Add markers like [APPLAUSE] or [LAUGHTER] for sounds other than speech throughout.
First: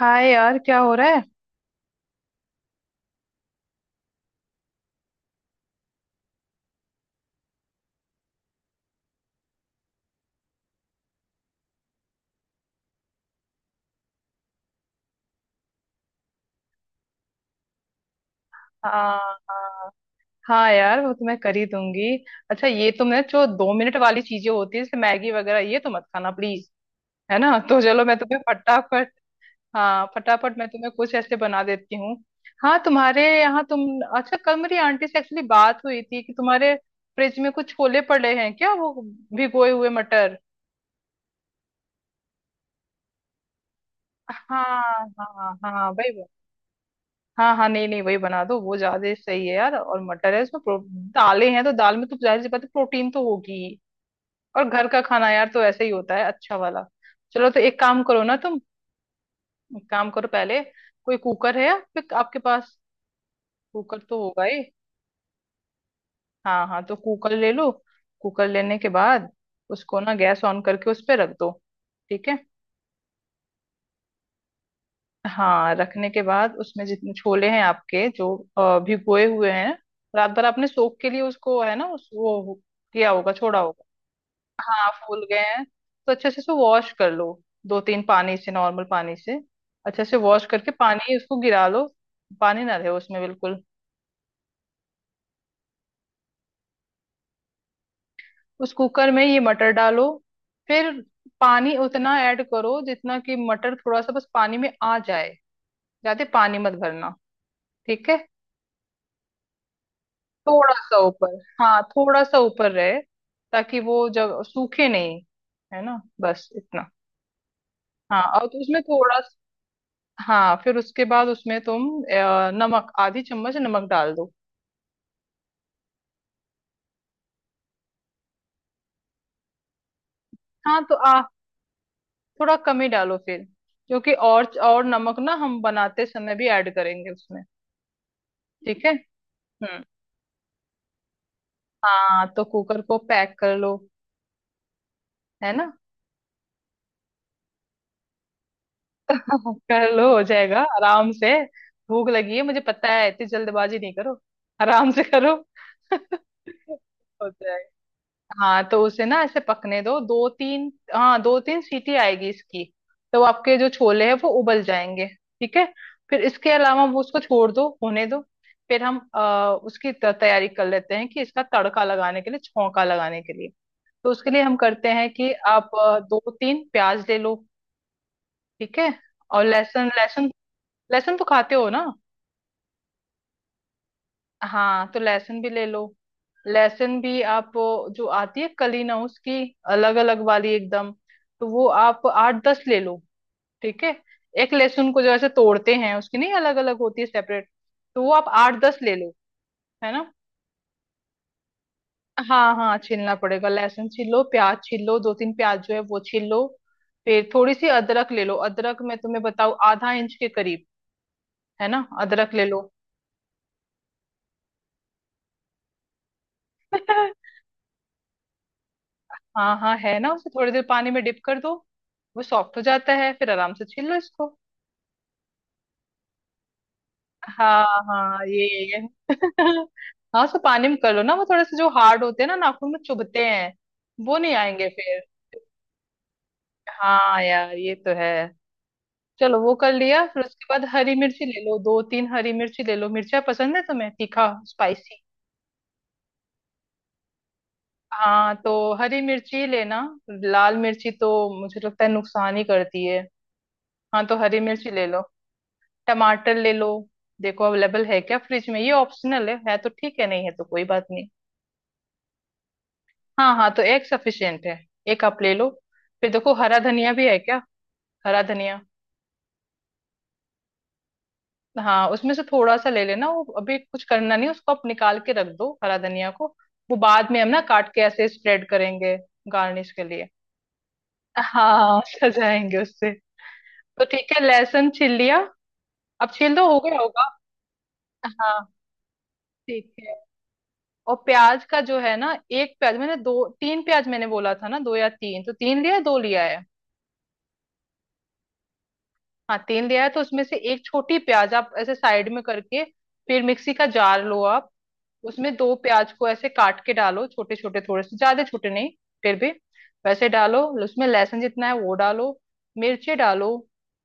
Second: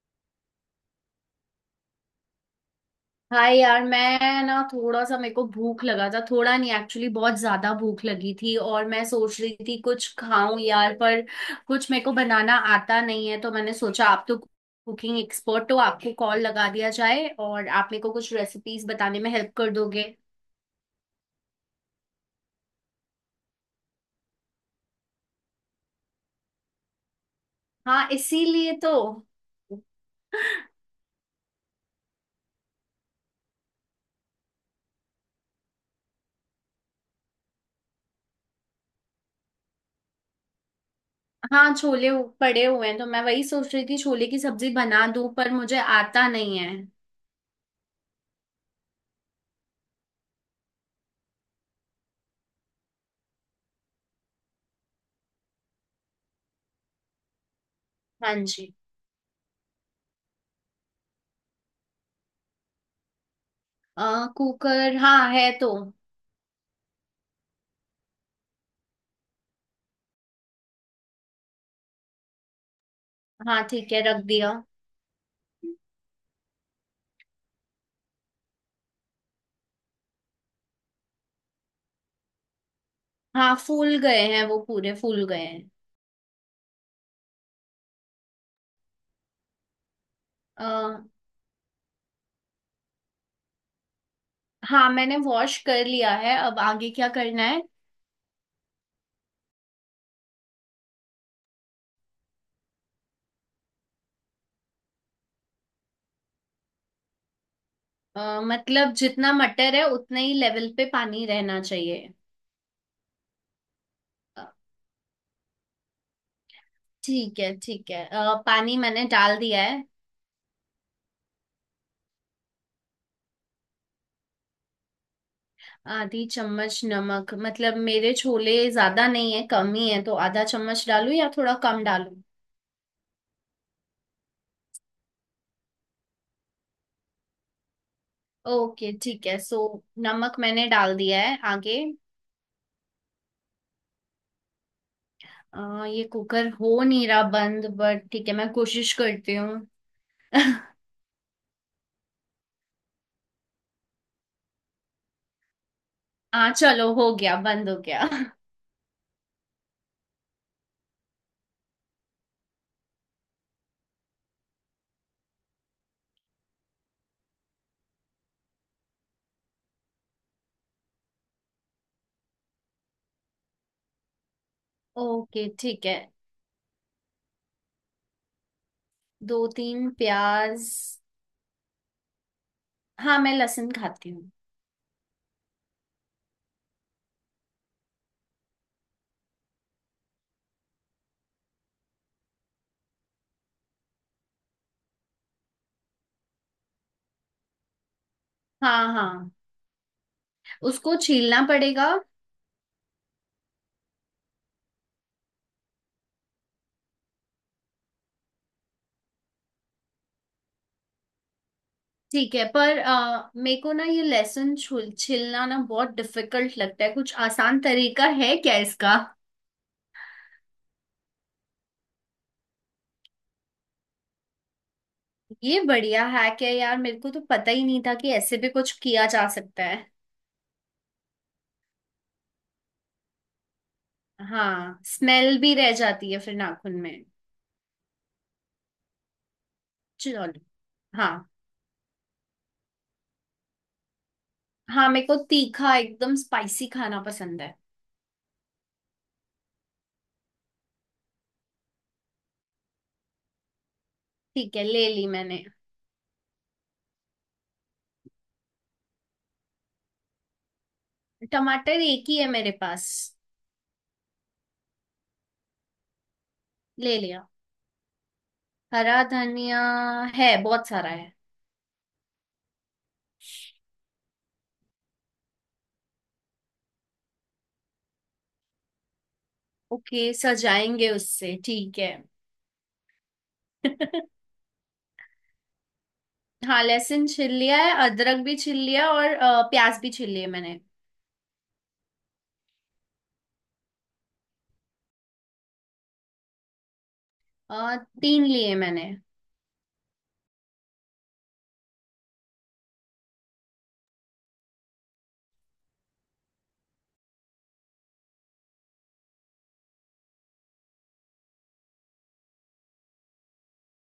हाय यार, क्या हो रहा है। हाय यार। मैं ना थोड़ा सा मेरे को भूख लगा था, थोड़ा नहीं एक्चुअली बहुत ज्यादा भूख लगी थी। और मैं सोच रही थी कुछ खाऊं यार, पर कुछ मेरे को बनाना आता नहीं है। तो मैंने सोचा आप तो कुकिंग एक्सपर्ट हो, आपको कॉल लगा दिया जाए और आप मेरे को कुछ रेसिपीज हाँ, बताने में हेल्प कर हाँ, दोगे। हाँ, यार वो तो मैं कर ही दूंगी। अच्छा, ये तो मैं, जो 2 मिनट वाली चीजें होती है जैसे मैगी वगैरह, ये तो मत खाना प्लीज। है ना? तो चलो हाँ, मैं तुम्हें इसीलिए तो। फटाफट। हाँ, फटाफट मैं तुम्हें कुछ ऐसे बना देती हूँ। हाँ, तुम्हारे यहाँ, तुम। अच्छा, कल मेरी आंटी से एक्चुअली बात हुई थी कि तुम्हारे फ्रिज में कुछ छोले पड़े हैं क्या, वो भिगोए हुए मटर। हाँ, छोले पड़े हुए हैं, तो मैं वही सोच रही थी छोले की सब्जी हाँ, बना दूं, पर हाँ, मुझे हाँ, वही आता वही। नहीं है। हाँ, हाँ, नहीं, नहीं, वही बना दो, वो ज्यादा सही है यार। और मटर है उसमें दालें हैं, तो दाल में तो जाहिर सी बात है प्रोटीन तो होगी ही। और घर का खाना यार तो ऐसे ही होता है, अच्छा वाला। चलो, तो एक काम करो हाँ ना तुम। जी। एक काम करो पहले। कोई कुकर है आपके आपके पास? कुकर तो होगा ही। कुकर हाँ है तो। हाँ, हाँ, तो कुकर ले लो। कुकर लेने के बाद उसको ना गैस ऑन करके उस पर रख दो। ठीक है। हाँ ठीक है, रख दिया। हाँ, रखने के बाद उसमें जितने छोले हैं आपके, जो भिगोए हुए हैं, रात भर आपने सोख के लिए उसको, है ना? उस, वो किया होगा, हाँ छोड़ा होगा। फूल गए हैं, वो हाँ, पूरे फूल फूल गए गए हैं हैं। तो अच्छे से उसको वॉश कर लो। दो तीन पानी से, नॉर्मल पानी से अच्छे से वॉश करके आ, पानी उसको गिरा लो। पानी ना रहे उसमें बिल्कुल। हाँ मैंने वॉश कर लिया है, अब आगे क्या करना है? उस कुकर में ये मटर डालो। फिर पानी उतना ऐड करो जितना कि मटर थोड़ा सा बस पानी में आ जाए। ज्यादा पानी मत भरना। ठीक है। मतलब जितना मटर है उतने ही लेवल थोड़ा पे सा पानी ऊपर, रहना हाँ चाहिए? थोड़ा सा ऊपर रहे ताकि वो जब अ, सूखे नहीं। है ना, बस इतना। ठीक है ठीक है। हाँ, और तो पानी उसमें मैंने थोड़ा डाल दिया है। हाँ, फिर उसके बाद उसमें तुम नमक, आधी चम्मच नमक डाल दो। आधी चम्मच नमक? मतलब मेरे छोले ज्यादा नहीं है, कम ही है, तो आधा हाँ, चम्मच तो डालूं आ या थोड़ा कम डालूं? थोड़ा कम ही डालो फिर। क्योंकि और नमक ना हम बनाते समय भी ऐड करेंगे उसमें। ठीक ओके है। ठीक है सो। हम्म। नमक मैंने डाल दिया है। आगे? हाँ, तो कुकर को पैक कर लो। है ना। ये कुकर हो नहीं रहा बंद, बट ठीक है मैं कोशिश करती [LAUGHS] हाँ, हूँ। कर लो, हो जाएगा [LAUGHS] आराम से। भूख लगी है मुझे पता है, इतनी जल्दबाजी नहीं करो। आराम से करो। [LAUGHS] हाँ चलो, हो हो गया, बंद हो जाएगा। गया। हाँ, तो उसे ना ऐसे पकने दो, दो तीन, हाँ, दो तीन सीटी आएगी इसकी। तो आपके जो छोले हैं वो उबल जाएंगे। ठीक है। फिर इसके अलावा वो, उसको छोड़ दो, होने दो। फिर हम उसकी तैयारी कर लेते हैं कि इसका तड़का लगाने के लिए, छौंका लगाने के लिए। तो उसके लिए हम करते हैं कि ओके आप ठीक है। दो तीन प्याज ले लो। ठीक है। दो और लहसुन, तीन लहसुन। प्याज। लहसुन तो खाते हो ना? हाँ, मैं लहसुन खाती हूँ। हाँ, तो लहसुन भी ले लो। लहसुन भी आप वो, जो आती है कली ना, उसकी अलग अलग वाली एकदम। तो वो आप आठ दस ले लो। ठीक है। एक लहसुन को जैसे तोड़ते हैं उसकी नहीं, अलग अलग होती है, सेपरेट। तो वो आप आठ दस हाँ ले लो। हाँ। है ना। उसको छीलना पड़ेगा? हाँ, हाँ, छीलना पड़ेगा। लहसुन छील लो, प्याज छील लो, दो तीन प्याज जो है वो छील लो। फिर थोड़ी सी अदरक ले लो। अदरक मैं तुम्हें बताऊँ, आधा इंच के करीब। है ना, अदरक ठीक ले है, लो। पर मेरे को ना ये लहसुन छुल छीलना ना बहुत डिफिकल्ट लगता है, कुछ [LAUGHS] आसान तरीका है क्या इसका? हाँ, हाँ, है ना, उसे थोड़ी देर पानी में डिप कर दो। वो सॉफ्ट हो जाता है, फिर आराम से छील लो इसको। ये बढ़िया हैक है यार, मेरे को तो पता हाँ, ही नहीं था कि हाँ, ऐसे ये भी ये कुछ [LAUGHS] किया जा ये। सकता है। हाँ, सो पानी में कर लो ना, वो थोड़े से जो हार्ड होते हैं ना नाखून में चुभते हैं, वो नहीं आएंगे हाँ, फिर। स्मेल भी रह जाती है फिर नाखून में। हाँ यार, ये तो है। चलो, वो कर लिया। फिर चलो। उसके बाद हरी हाँ। मिर्ची ले लो, दो तीन हरी मिर्ची ले लो। मिर्चा पसंद है तुम्हें? तीखा, हाँ, स्पाइसी? मेरे को तीखा एकदम स्पाइसी खाना पसंद है। हाँ, तो हरी मिर्ची लेना। लाल मिर्ची तो मुझे लगता है नुकसान ही करती है। हाँ, तो हरी ठीक है, मिर्ची ले ले लो। ली मैंने। टमाटर ले लो। देखो अवेलेबल है क्या फ्रिज में, ये ऑप्शनल है तो ठीक है, नहीं है तो कोई बात नहीं। टमाटर एक ही है मेरे पास। हाँ, हाँ, तो एक सफिशियंट है। एक आप ले लो। फिर देखो हरा धनिया ले भी है लिया। क्या। हरा धनिया। हरा धनिया है, बहुत सारा है। हाँ, उसमें से थोड़ा सा ले लेना। वो अभी कुछ करना नहीं, उसको आप निकाल के रख दो, हरा धनिया को। वो बाद में हम ना काट के ऐसे स्प्रेड करेंगे, गार्निश के लिए। ओके, सजाएंगे उससे, ठीक हाँ, है। सजाएंगे उससे। तो ठीक [LAUGHS] है, लहसुन छील लिया। अब छील दो, हो हाँ गया लहसुन होगा। छिल लिया है, अदरक भी हाँ, छिल लिया, और ठीक प्याज भी है। छिल लिए मैंने। और प्याज का जो है ना, एक प्याज मैंने, दो तीन प्याज मैंने बोला था ना, दो या तीन, तो तीन लिया है दो लिया है? तीन लिए मैंने। हाँ, तीन लिया है, तो उसमें से एक छोटी प्याज आप ऐसे साइड में करके फिर मिक्सी का जार लो आप। उसमें दो प्याज को ऐसे काट के डालो, छोटे छोटे, थोड़े से, ज्यादा छोटे नहीं फिर भी, वैसे डालो। उसमें लहसुन जितना है वो डालो, मिर्ची डालो,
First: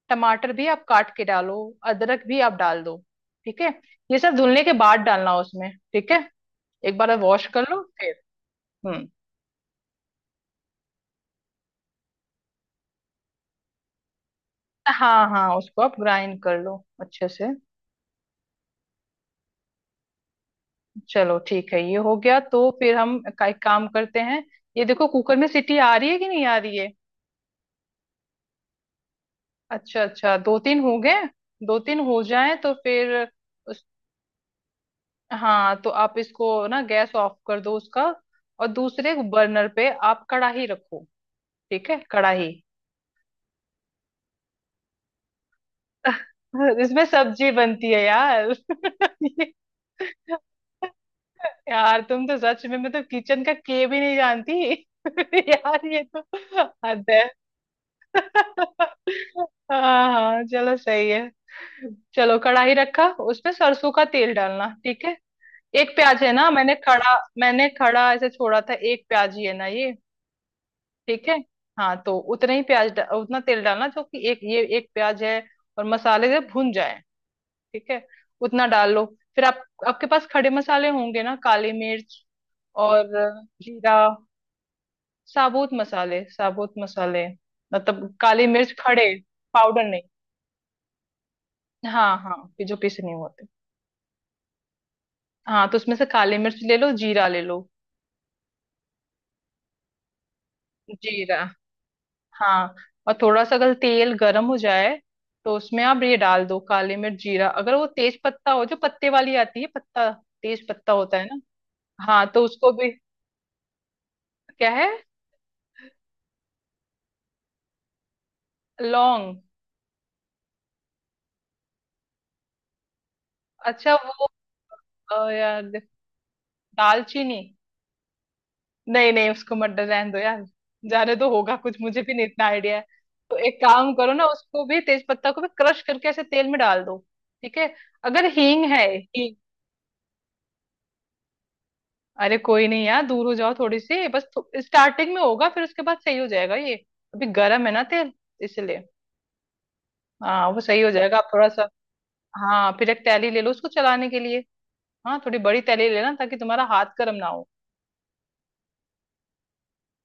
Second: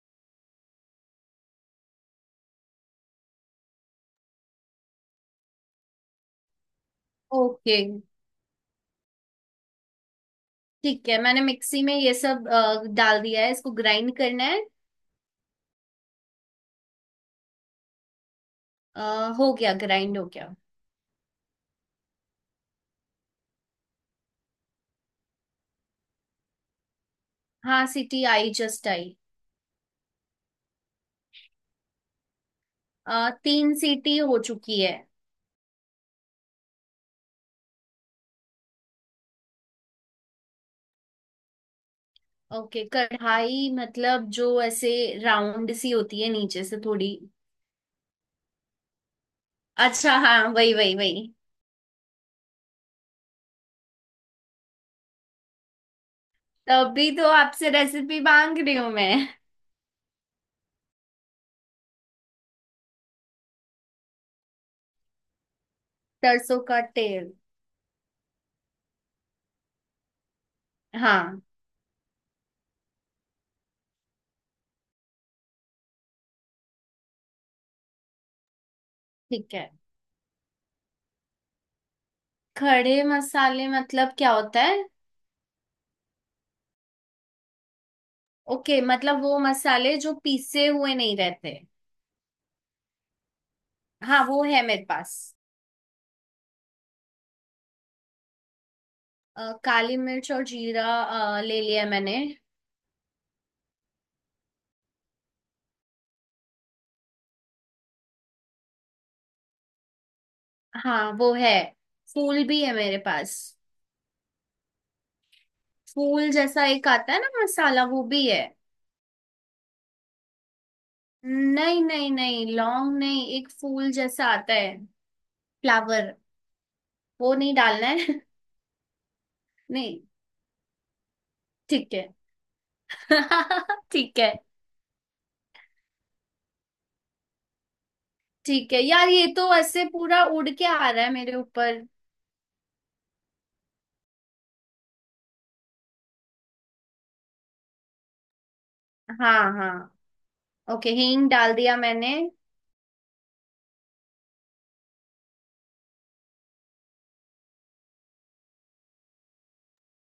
टमाटर भी आप काट के डालो, अदरक भी आप डाल दो। ठीक है। ये सब धुलने के बाद डालना उसमें, ठीक है। एक बार वॉश कर ओके लो फिर। हम्म। ठीक है। मैंने मिक्सी में ये सब डाल दिया है, इसको ग्राइंड करना है? हाँ, हाँ, उसको आप ग्राइंड कर लो, अच्छे से। अ, हो गया, ग्राइंड हो गया। चलो ठीक है, ये हो गया तो फिर हम एक काम करते हैं। ये देखो कुकर में सीटी आ रही है कि नहीं आ रही है? हाँ सीटी आई, जस्ट आई। अच्छा, अच्छा, दो तीन हो गए। दो तीन हो जाए तो फिर तीन उस सीटी हो चुकी है। हाँ, तो आप इसको ना गैस ऑफ कर दो उसका। और दूसरे बर्नर पे आप कढ़ाई रखो। ठीक है, कढ़ाई। ओके, कढ़ाई मतलब जो ऐसे राउंड सी होती है, नीचे से [LAUGHS] इसमें थोड़ी। सब्जी बनती है यार। [LAUGHS] ये- अच्छा हाँ, वही वही वही। यार तुम तो सच में मतलब किचन का के भी नहीं जानती। [LAUGHS] यार, ये तो हद तभी है। तो आपसे रेसिपी मांग रही हूँ [LAUGHS] मैं। हाँ, हाँ, चलो, सही है। चलो कढ़ाई रखा, उसमें सरसों का तेल डालना, ठीक है। एक प्याज है ना, सरसों मैंने का खड़ा तेल? मैंने खड़ा ऐसे छोड़ा था, एक प्याज ही है ना ये? ठीक है। हाँ। हाँ, तो उतना ही प्याज डा- उतना तेल डालना, जो कि एक, ये एक प्याज है और मसाले से भुन जाए। ठीक है, उतना डाल लो। फिर ठीक आप है। आपके पास खड़े मसाले होंगे ना, काली मिर्च खड़े और मसाले जीरा। मतलब क्या होता है? साबुत मसाले, साबुत मसाले। मतलब काली मिर्च, ओके, खड़े। मतलब वो पाउडर मसाले नहीं। जो पीसे हुए नहीं रहते। हाँ, हाँ, कि जो पीसे नहीं होते। हाँ वो है मेरे पास। हाँ, तो उसमें से काली मिर्च ले लो, जीरा ले लो। काली मिर्च और जीरा जीरा। ले लिया मैंने। हाँ। और थोड़ा सा अगर तेल गर्म हो जाए, तो उसमें आप ये डाल दो, काली मिर्च, जीरा। अगर वो तेज पत्ता हो, जो पत्ते वाली आती है, पत्ता, तेज पत्ता हाँ होता है वो ना? है। हाँ, फूल तो भी उसको है भी। मेरे पास। क्या है? फूल जैसा एक आता है ना मसाला, वो भी है। लौंग? नहीं नहीं नहीं, लॉन्ग नहीं, एक फूल अच्छा, जैसा वो। आता है। ओ यार, फ्लावर। वो दालचीनी? नहीं डालना है? नहीं, नहीं, उसको मत [LAUGHS] नहीं। रहने दो यार। जाने तो होगा कुछ, ठीक मुझे भी है। नहीं इतना आइडिया है। तो एक [LAUGHS] काम करो ठीक ना, है। उसको भी, तेज पत्ता को भी क्रश करके ऐसे तेल में डाल दो। ठीक है। अगर हींग ठीक है है, यार, ये हींग। तो ऐसे पूरा उड़ के आ रहा है मेरे ऊपर। अरे, कोई नहीं यार, दूर हो जाओ थोड़ी सी बस। स्टार्टिंग में होगा, फिर उसके बाद सही हो जाएगा ये। अभी गर्म है ना तेल, इसलिए। हाँ हाँ। हाँ, वो सही हो ओके, जाएगा, हींग आप थोड़ा डाल सा। दिया मैंने। हाँ, फिर एक तैली ले लो उसको चलाने के लिए। हाँ, थोड़ी बड़ी तैली लेना, ताकि तुम्हारा हाथ गर्म ना हो।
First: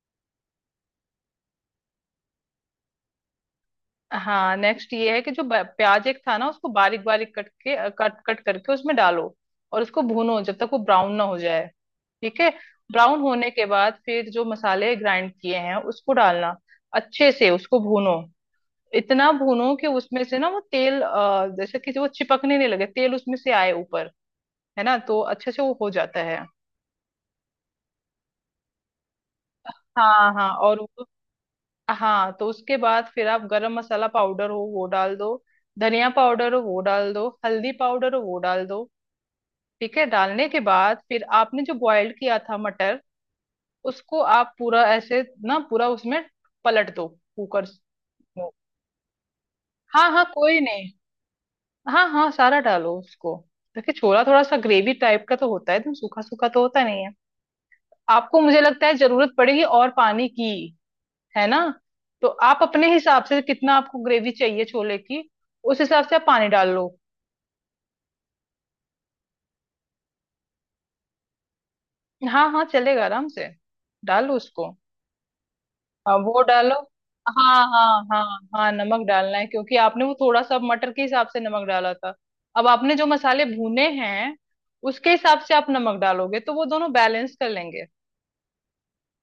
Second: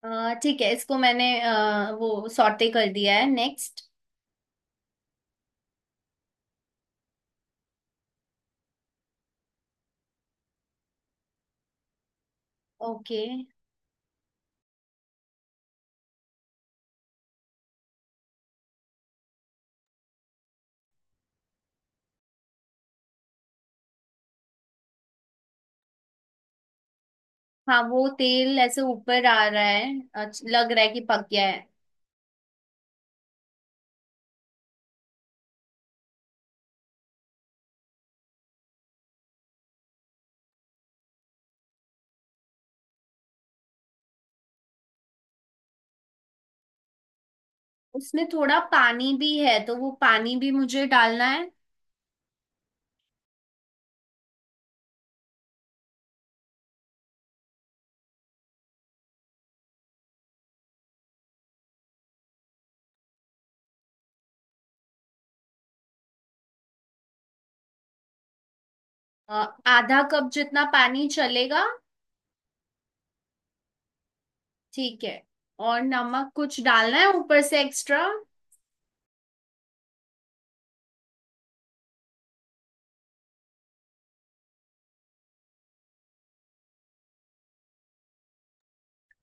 ठीक है, इसको मैंने वो सॉटे कर दिया है, नेक्स्ट? हाँ, नेक्स्ट ये है कि जो प्याज एक था ना, उसको बारीक बारीक कट कट करके उसमें डालो और उसको भूनो जब तक वो ब्राउन ना हो जाए। ठीक है। Brown okay. होने के बाद फिर जो मसाले ग्राइंड किए हैं उसको डालना। अच्छे से उसको भूनो। इतना भूनो कि उसमें से ना वो तेल, जैसे कि वो चिपकने नहीं लगे, तेल उसमें से आए ऊपर। है ना, तो अच्छे से वो हो जाता है। हाँ वो तेल ऐसे ऊपर आ रहा है, हाँ, अच्छा, हाँ, लग रहा और है कि पक गया है। हाँ, तो उसके बाद फिर आप गरम मसाला पाउडर हो वो डाल दो, धनिया पाउडर हो वो डाल दो, हल्दी पाउडर हो वो डाल दो। ठीक है, डालने के बाद फिर आपने जो बॉयल किया था मटर, उसको आप पूरा ऐसे, ना पूरा उसमें पलट दो कुकर उसमें में। थोड़ा पानी भी है, तो वो हाँ, हाँ, पानी भी कोई मुझे नहीं। डालना है। हाँ, हाँ, सारा डालो उसको। देखिए छोला थोड़ा सा ग्रेवी टाइप का तो होता है, एकदम सूखा सूखा तो होता नहीं है। आपको, मुझे लगता है, जरूरत पड़ेगी और पानी की। है ना। तो आप अपने हिसाब से, कितना आपको ग्रेवी चाहिए छोले की, उस हिसाब से आप पानी डाल लो। अ, आधा कप जितना पानी चलेगा? हाँ, हाँ, चलेगा आराम से। डालो उसको। ठीक है। और हाँ, नमक वो कुछ डालो। डालना है ऊपर हाँ, से हाँ, एक्स्ट्रा? हाँ, हाँ, नमक डालना है क्योंकि आपने वो थोड़ा सा मटर के हिसाब से नमक डाला था, अब आपने जो मसाले भुने हैं, उसके हिसाब से आप नमक डालोगे तो वो दोनों बैलेंस कर लेंगे।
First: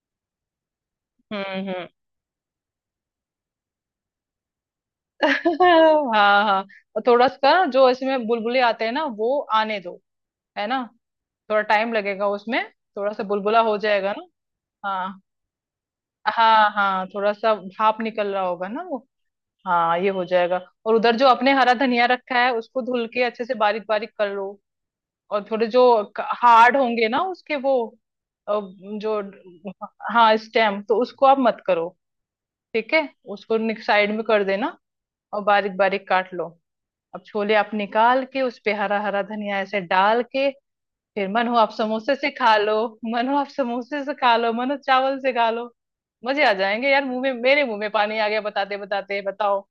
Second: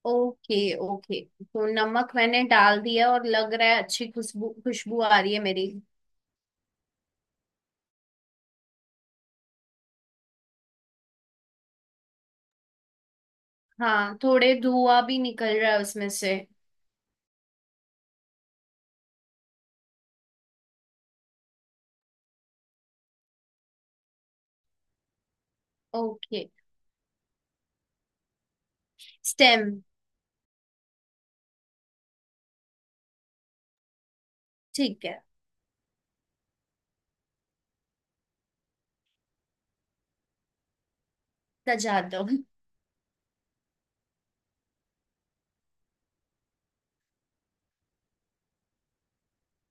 ओके ओके, तो हम्म, हम्म। नमक मैंने डाल दिया, और लग रहा है अच्छी खुशबू, खुशबू आ रही है मेरी। [LAUGHS] हाँ, हाँ। और थोड़ा सा जो इसमें बुलबुले आते हैं ना, वो आने दो। है ना, थोड़ा टाइम लगेगा उसमें, थोड़ा सा बुलबुला हो जाएगा हाँ, ना। थोड़े धुआं भी हाँ, निकल रहा है उसमें से। हाँ, हाँ, थोड़ा सा भाप निकल रहा होगा ना वो। हाँ, ये हो जाएगा। और उधर जो अपने हरा धनिया रखा है उसको धुल के अच्छे से बारीक बारीक कर लो। और थोड़े जो ओके। हार्ड होंगे ना उसके वो, अ, जो, स्टेम। हाँ स्टेम, तो उसको आप मत करो। ठीक है, उसको साइड में कर देना, ठीक है। और बारीक बारीक काट लो। अब छोले आप निकाल के उस पे हरा हरा धनिया ऐसे डाल के, फिर मन हो आप सजा समोसे दो। से खा लो। मन हो आप समोसे से खा लो, मन हो चावल से खा लो। मजे आ जाएंगे यार, मुंह में मेरे मुंह में पानी आ गया बताते बताते। बताओ।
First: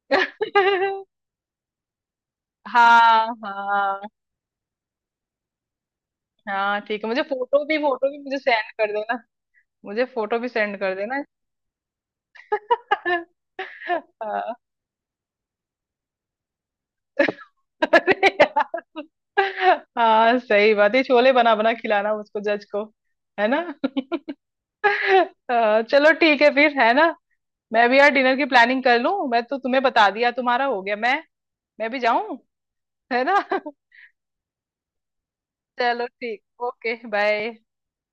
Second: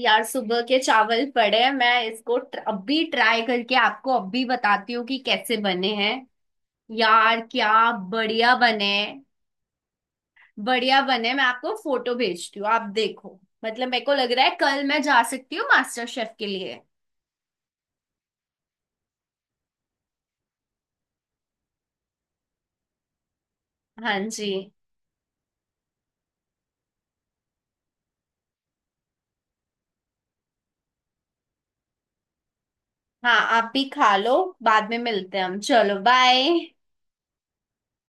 यार [LAUGHS] सुबह के चावल पड़े हैं, मैं इसको अभी हाँ, ट्राई करके हाँ। आपको अभी बताती हूँ कि कैसे बने हैं। हाँ, ठीक है, मुझे यार फोटो क्या भी, फोटो भी मुझे बढ़िया सेंड बने कर देना। हैं। मुझे फोटो भी सेंड कर बढ़िया देना। बने, मैं आपको फोटो भेजती हूँ, आप देखो। मतलब मेरे को लग रहा हाँ। है कल मैं जा सकती हूँ मास्टर शेफ के लिए। अरे यार। हाँ, सही बात है, छोले बना बना खिलाना उसको, जज को। है ना। हाँ [LAUGHS] जी। हाँ, चलो, ठीक है फिर, है ना। मैं भी यार डिनर की प्लानिंग कर लूं, मैं तो तुम्हें बता दिया, तुम्हारा हो गया, मैं भी जाऊं, है हाँ, ना। आप [LAUGHS] भी खा लो। बाद में मिलते हैं हम, चलो चलो बाय। ठीक। Okay, bye.